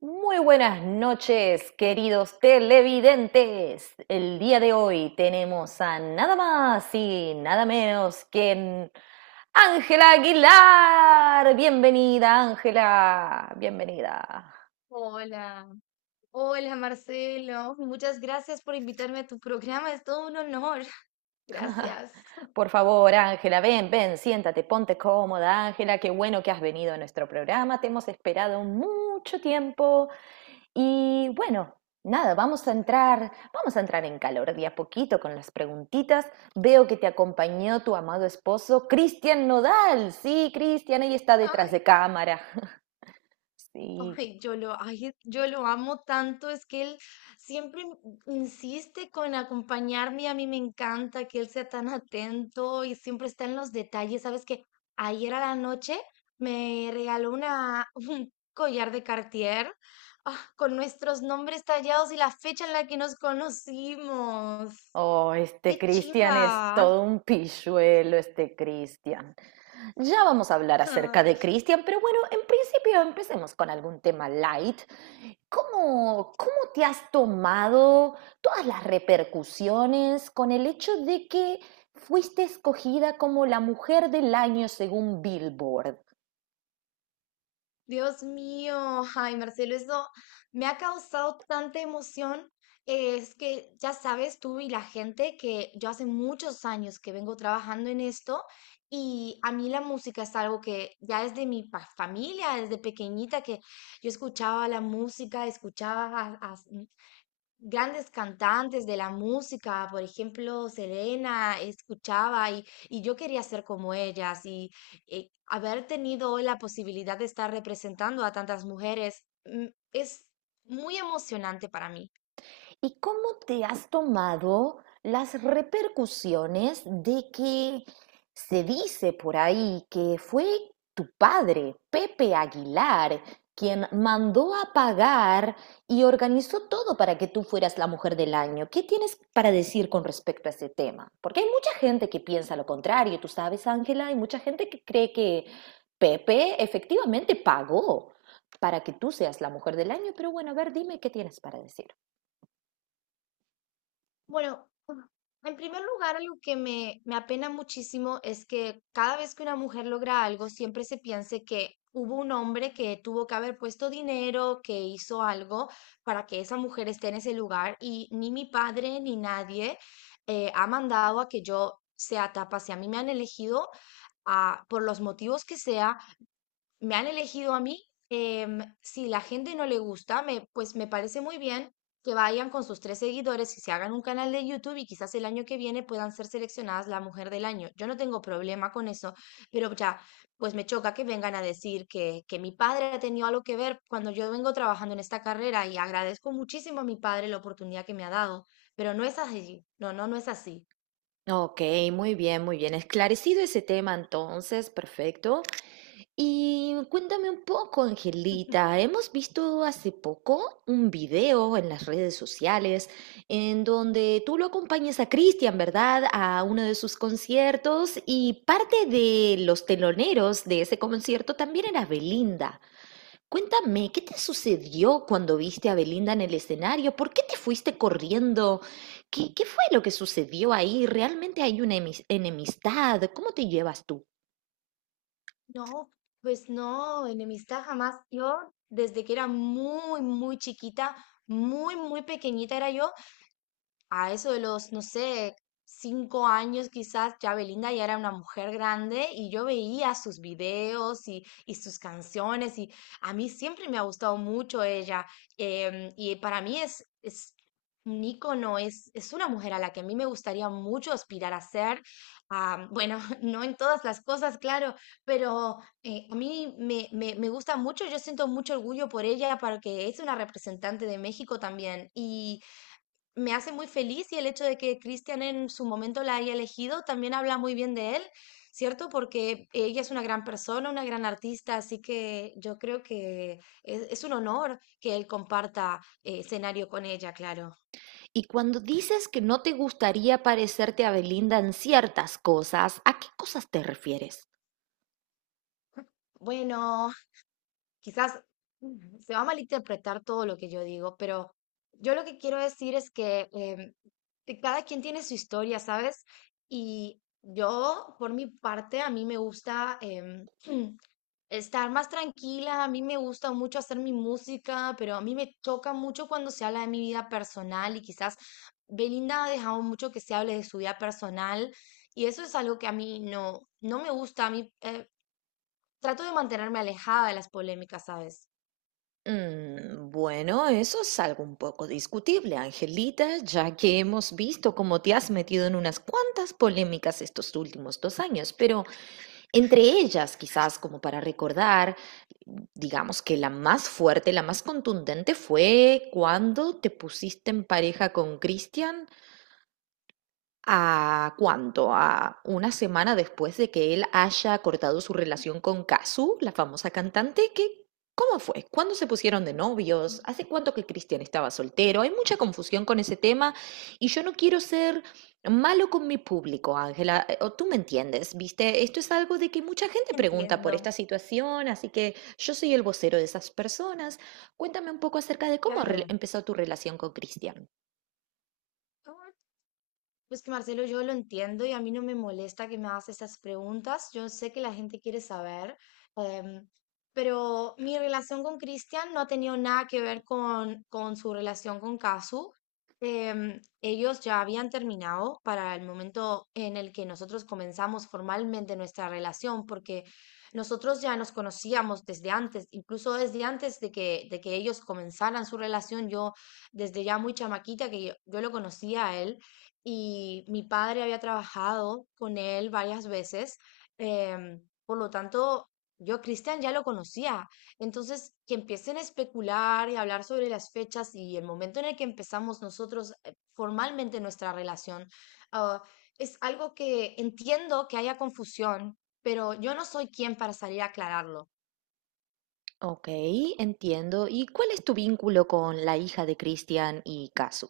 Muy buenas noches, queridos televidentes. El día de hoy tenemos a nada más y nada menos que Ángela Aguilar. Bienvenida, Ángela. Bienvenida. Hola, hola Marcelo, muchas gracias por invitarme a tu programa, es todo un honor. Gracias. Por favor, Ángela, ven, ven, siéntate, ponte cómoda, Ángela. Qué bueno que has venido a nuestro programa. Te hemos esperado mucho tiempo. Y bueno, nada, vamos a entrar en calor de a poquito con las preguntitas. Veo que te acompañó tu amado esposo, Cristian Nodal. Sí, Cristian, ahí está detrás Ay, de cámara. Sí. ay, yo lo amo tanto, es que él siempre insiste con acompañarme y a mí me encanta que él sea tan atento y siempre está en los detalles. Sabes que ayer a la noche un collar de Cartier, con nuestros nombres tallados y la fecha en la que nos conocimos. Oh, este ¡Qué Cristian es chimba! todo un pilluelo, este Cristian. Ya vamos a hablar acerca de Ay, Cristian, pero bueno, en principio empecemos con algún tema light. ¿Cómo, cómo te has tomado todas las repercusiones con el hecho de que fuiste escogida como la mujer del año según Billboard? Dios mío, ay Marcelo, eso me ha causado tanta emoción. Es que ya sabes tú y la gente que yo hace muchos años que vengo trabajando en esto y a mí la música es algo que ya desde mi familia, desde pequeñita que yo escuchaba la música, escuchaba a- a- grandes cantantes de la música, por ejemplo, Selena, escuchaba y yo quería ser como ellas y, haber tenido hoy la posibilidad de estar representando a tantas mujeres es muy emocionante para mí. ¿Y cómo te has tomado las repercusiones de que se dice por ahí que fue tu padre, Pepe Aguilar, quien mandó a pagar y organizó todo para que tú fueras la mujer del año? ¿Qué tienes para decir con respecto a ese tema? Porque hay mucha gente que piensa lo contrario, tú sabes, Ángela, hay mucha gente que cree que Pepe efectivamente pagó para que tú seas la mujer del año, pero bueno, a ver, dime qué tienes para decir. Bueno, en primer lugar, algo que me apena muchísimo es que cada vez que una mujer logra algo, siempre se piense que hubo un hombre que tuvo que haber puesto dinero, que hizo algo para que esa mujer esté en ese lugar y ni mi padre ni nadie ha mandado a que yo sea tapa. Si a mí me han elegido por los motivos que sea, me han elegido a mí. Si la gente no le gusta, pues me parece muy bien que vayan con sus tres seguidores y se hagan un canal de YouTube y quizás el año que viene puedan ser seleccionadas la mujer del año. Yo no tengo problema con eso, pero ya, pues me choca que vengan a decir que mi padre ha tenido algo que ver cuando yo vengo trabajando en esta carrera y agradezco muchísimo a mi padre la oportunidad que me ha dado, pero no es así. No, no, no es así. Ok, muy bien, muy bien. Esclarecido ese tema entonces, perfecto. Y cuéntame un poco, Angelita. Hemos visto hace poco un video en las redes sociales en donde tú lo acompañas a Cristian, ¿verdad? A uno de sus conciertos y parte de los teloneros de ese concierto también era Belinda. Cuéntame, ¿qué te sucedió cuando viste a Belinda en el escenario? ¿Por qué te fuiste corriendo? ¿Qué, qué fue lo que sucedió ahí? ¿Realmente hay una enemistad? ¿Cómo te llevas tú? No, pues no, enemistad jamás. Yo, desde que era muy, muy chiquita, muy, muy pequeñita era yo, a eso de los, no sé, cinco años quizás, ya Belinda ya era una mujer grande y yo veía sus videos y sus canciones y a mí siempre me ha gustado mucho ella. Y para mí es un ícono, es una mujer a la que a mí me gustaría mucho aspirar a ser. Ah, bueno, no en todas las cosas, claro, pero a mí me gusta mucho, yo siento mucho orgullo por ella, porque es una representante de México también. Y me hace muy feliz, y el hecho de que Cristian en su momento la haya elegido también habla muy bien de él, ¿cierto? Porque ella es una gran persona, una gran artista, así que yo creo que es un honor que él comparta escenario con ella, claro. Y cuando dices que no te gustaría parecerte a Belinda en ciertas cosas, ¿a qué cosas te refieres? Bueno, quizás se va a malinterpretar todo lo que yo digo, pero yo lo que quiero decir es que que cada quien tiene su historia, ¿sabes? Y yo, por mi parte, a mí me gusta estar más tranquila, a mí me gusta mucho hacer mi música, pero a mí me choca mucho cuando se habla de mi vida personal y quizás Belinda ha dejado mucho que se hable de su vida personal y eso es algo que a mí no, no me gusta, a mí trato de mantenerme alejada de las polémicas, ¿sabes? Bueno, eso es algo un poco discutible, Angelita, ya que hemos visto cómo te has metido en unas cuantas polémicas estos últimos dos años, pero entre ellas, quizás como para recordar, digamos que la más fuerte, la más contundente fue cuando te pusiste en pareja con Cristian. ¿A cuánto? ¿A una semana después de que él haya cortado su relación con Kazu, la famosa cantante? ¿Qué, cómo fue? ¿Cuándo se pusieron de novios? ¿Hace cuánto que Cristian estaba soltero? Hay mucha confusión con ese tema y yo no quiero ser malo con mi público, Ángela. O tú me entiendes, ¿viste? Esto es algo de que mucha gente pregunta por Entiendo, esta situación, así que yo soy el vocero de esas personas. Cuéntame un poco acerca de cómo claro. empezó tu relación con Cristian. Pues que Marcelo, yo lo entiendo y a mí no me molesta que me hagas esas preguntas. Yo sé que la gente quiere saber, em, pero mi relación con Cristian no ha tenido nada que ver con su relación con Casu. Ellos ya habían terminado para el momento en el que nosotros comenzamos formalmente nuestra relación, porque nosotros ya nos conocíamos desde antes, incluso desde antes de que ellos comenzaran su relación, yo desde ya muy chamaquita que yo lo conocía a él y mi padre había trabajado con él varias veces, por lo tanto, yo a Cristian ya lo conocía. Entonces, que empiecen a especular y a hablar sobre las fechas y el momento en el que empezamos nosotros formalmente nuestra relación, ah, es algo que entiendo que haya confusión, pero yo no soy quien para salir a aclararlo. Ok, entiendo. ¿Y cuál es tu vínculo con la hija de Christian y Kazu?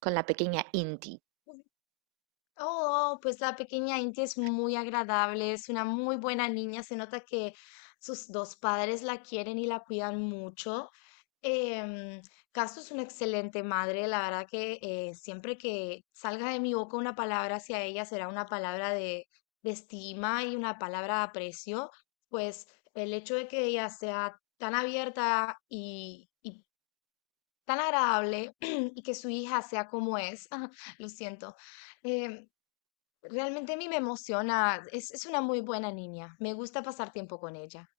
Con la pequeña Inti. Oh, pues la pequeña Inti es muy agradable, es una muy buena niña, se nota que sus dos padres la quieren y la cuidan mucho. Em, Casu es una excelente madre, la verdad que siempre que salga de mi boca una palabra hacia ella será una palabra de estima y una palabra de aprecio, pues el hecho de que ella sea tan abierta y tan agradable y que su hija sea como es, lo siento. Em, Realmente a mí me emociona, es una muy buena niña, me gusta pasar tiempo con ella.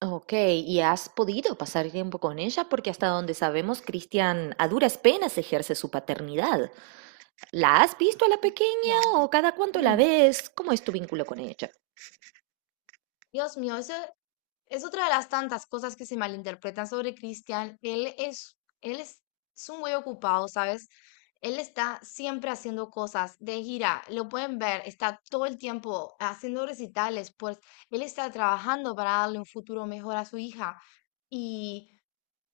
Ok, ¿y has podido pasar tiempo con ella? Porque hasta donde sabemos, Christian a duras penas ejerce su paternidad. ¿La has visto a la pequeña No, o cada cuánto la mm, ves? ¿Cómo es tu vínculo con ella? Dios mío, eso es otra de las tantas cosas que se malinterpretan sobre Cristian. Él es un muy ocupado, ¿sabes? Él está siempre haciendo cosas de gira, lo pueden ver, está todo el tiempo haciendo recitales, pues él está trabajando para darle un futuro mejor a su hija. Y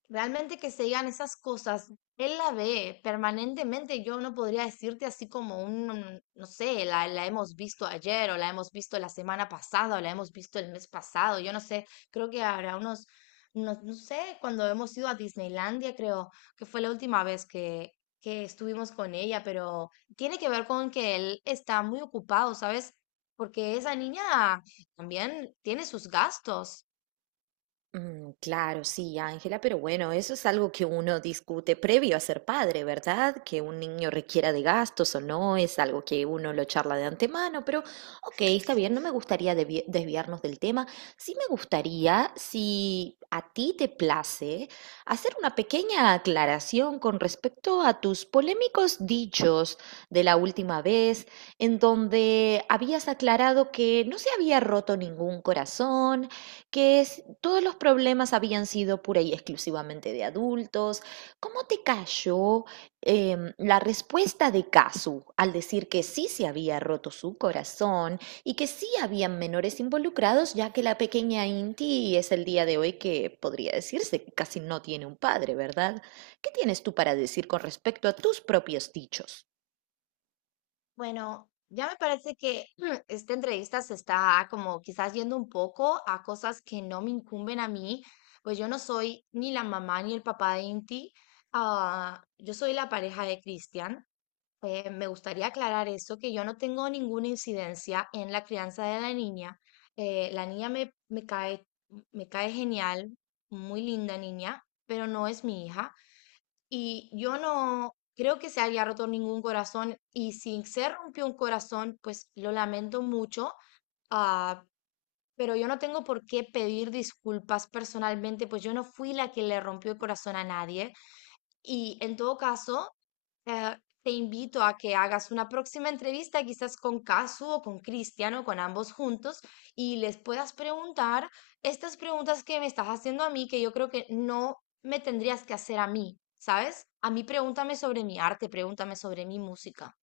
realmente que se digan esas cosas, él la ve permanentemente, yo no podría decirte así como un, no sé, la hemos visto ayer o la hemos visto la semana pasada o la hemos visto el mes pasado, yo no sé, creo que habrá unos, no, no sé, cuando hemos ido a Disneylandia, creo que fue la última vez que estuvimos con ella, pero tiene que ver con que él está muy ocupado, ¿sabes? Porque esa niña también tiene sus gastos. Mm, claro, sí, Ángela, pero bueno, eso es algo que uno discute previo a ser padre, ¿verdad? Que un niño requiera de gastos o no, es algo que uno lo charla de antemano, pero ok, está bien, no me gustaría desviarnos del tema. Sí me gustaría, si a ti te place, hacer una pequeña aclaración con respecto a tus polémicos dichos de la última vez, en donde habías aclarado que no se había roto ningún corazón, que todos los problemas habían sido pura y exclusivamente de adultos. ¿Cómo te cayó la respuesta de Kazu al decir que sí se había roto su corazón y que sí habían menores involucrados, ya que la pequeña Inti es el día de hoy que podría decirse que casi no tiene un padre, ¿verdad? ¿Qué tienes tú para decir con respecto a tus propios dichos? Bueno, ya me parece que esta entrevista se está como quizás yendo un poco a cosas que no me incumben a mí, pues yo no soy ni la mamá ni el papá de Inti, yo soy la pareja de Cristian. Me gustaría aclarar eso, que yo no tengo ninguna incidencia en la crianza de la niña. Eh, la niña me, me cae, me cae genial, muy linda niña, pero no es mi hija. Y yo no creo que se haya roto ningún corazón y si se rompió un corazón, pues lo lamento mucho, ah, pero yo no tengo por qué pedir disculpas personalmente, pues yo no fui la que le rompió el corazón a nadie. Y en todo caso, eh, te invito a que hagas una próxima entrevista, quizás con Casu o con Cristiano, con ambos juntos, y les puedas preguntar estas preguntas que me estás haciendo a mí, que yo creo que no me tendrías que hacer a mí, ¿sabes? A mí pregúntame sobre mi arte, pregúntame sobre mi música,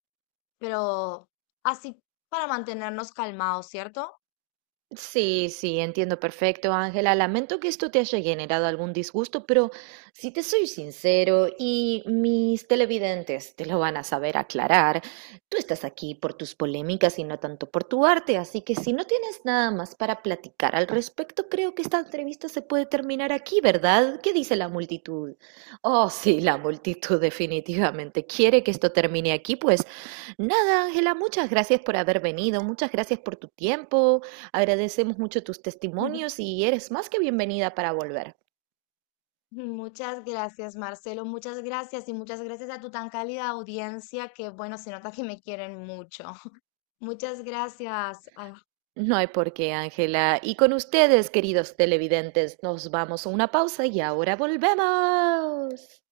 pero así para mantenernos calmados, ¿cierto? Sí, sí, entiendo perfecto, Ángela. Lamento que esto te haya generado algún disgusto, pero si te soy sincero, y mis televidentes te lo van a saber aclarar, tú estás aquí por tus polémicas y no tanto por tu arte, así que si no tienes nada más para platicar al respecto, creo que esta entrevista se puede terminar aquí, ¿verdad? ¿Qué dice la multitud? Oh, sí, la multitud definitivamente quiere que esto termine aquí, pues nada, Ángela, muchas gracias por haber venido, muchas gracias por tu tiempo. Agradecemos mucho tus testimonios y eres más que bienvenida para volver. Muchas gracias, Marcelo, muchas gracias y muchas gracias a tu tan cálida audiencia que, bueno, se nota que me quieren mucho. Muchas gracias. Ah, No hay por qué, Ángela. Y con ustedes, queridos televidentes, nos vamos a una pausa y ahora volvemos.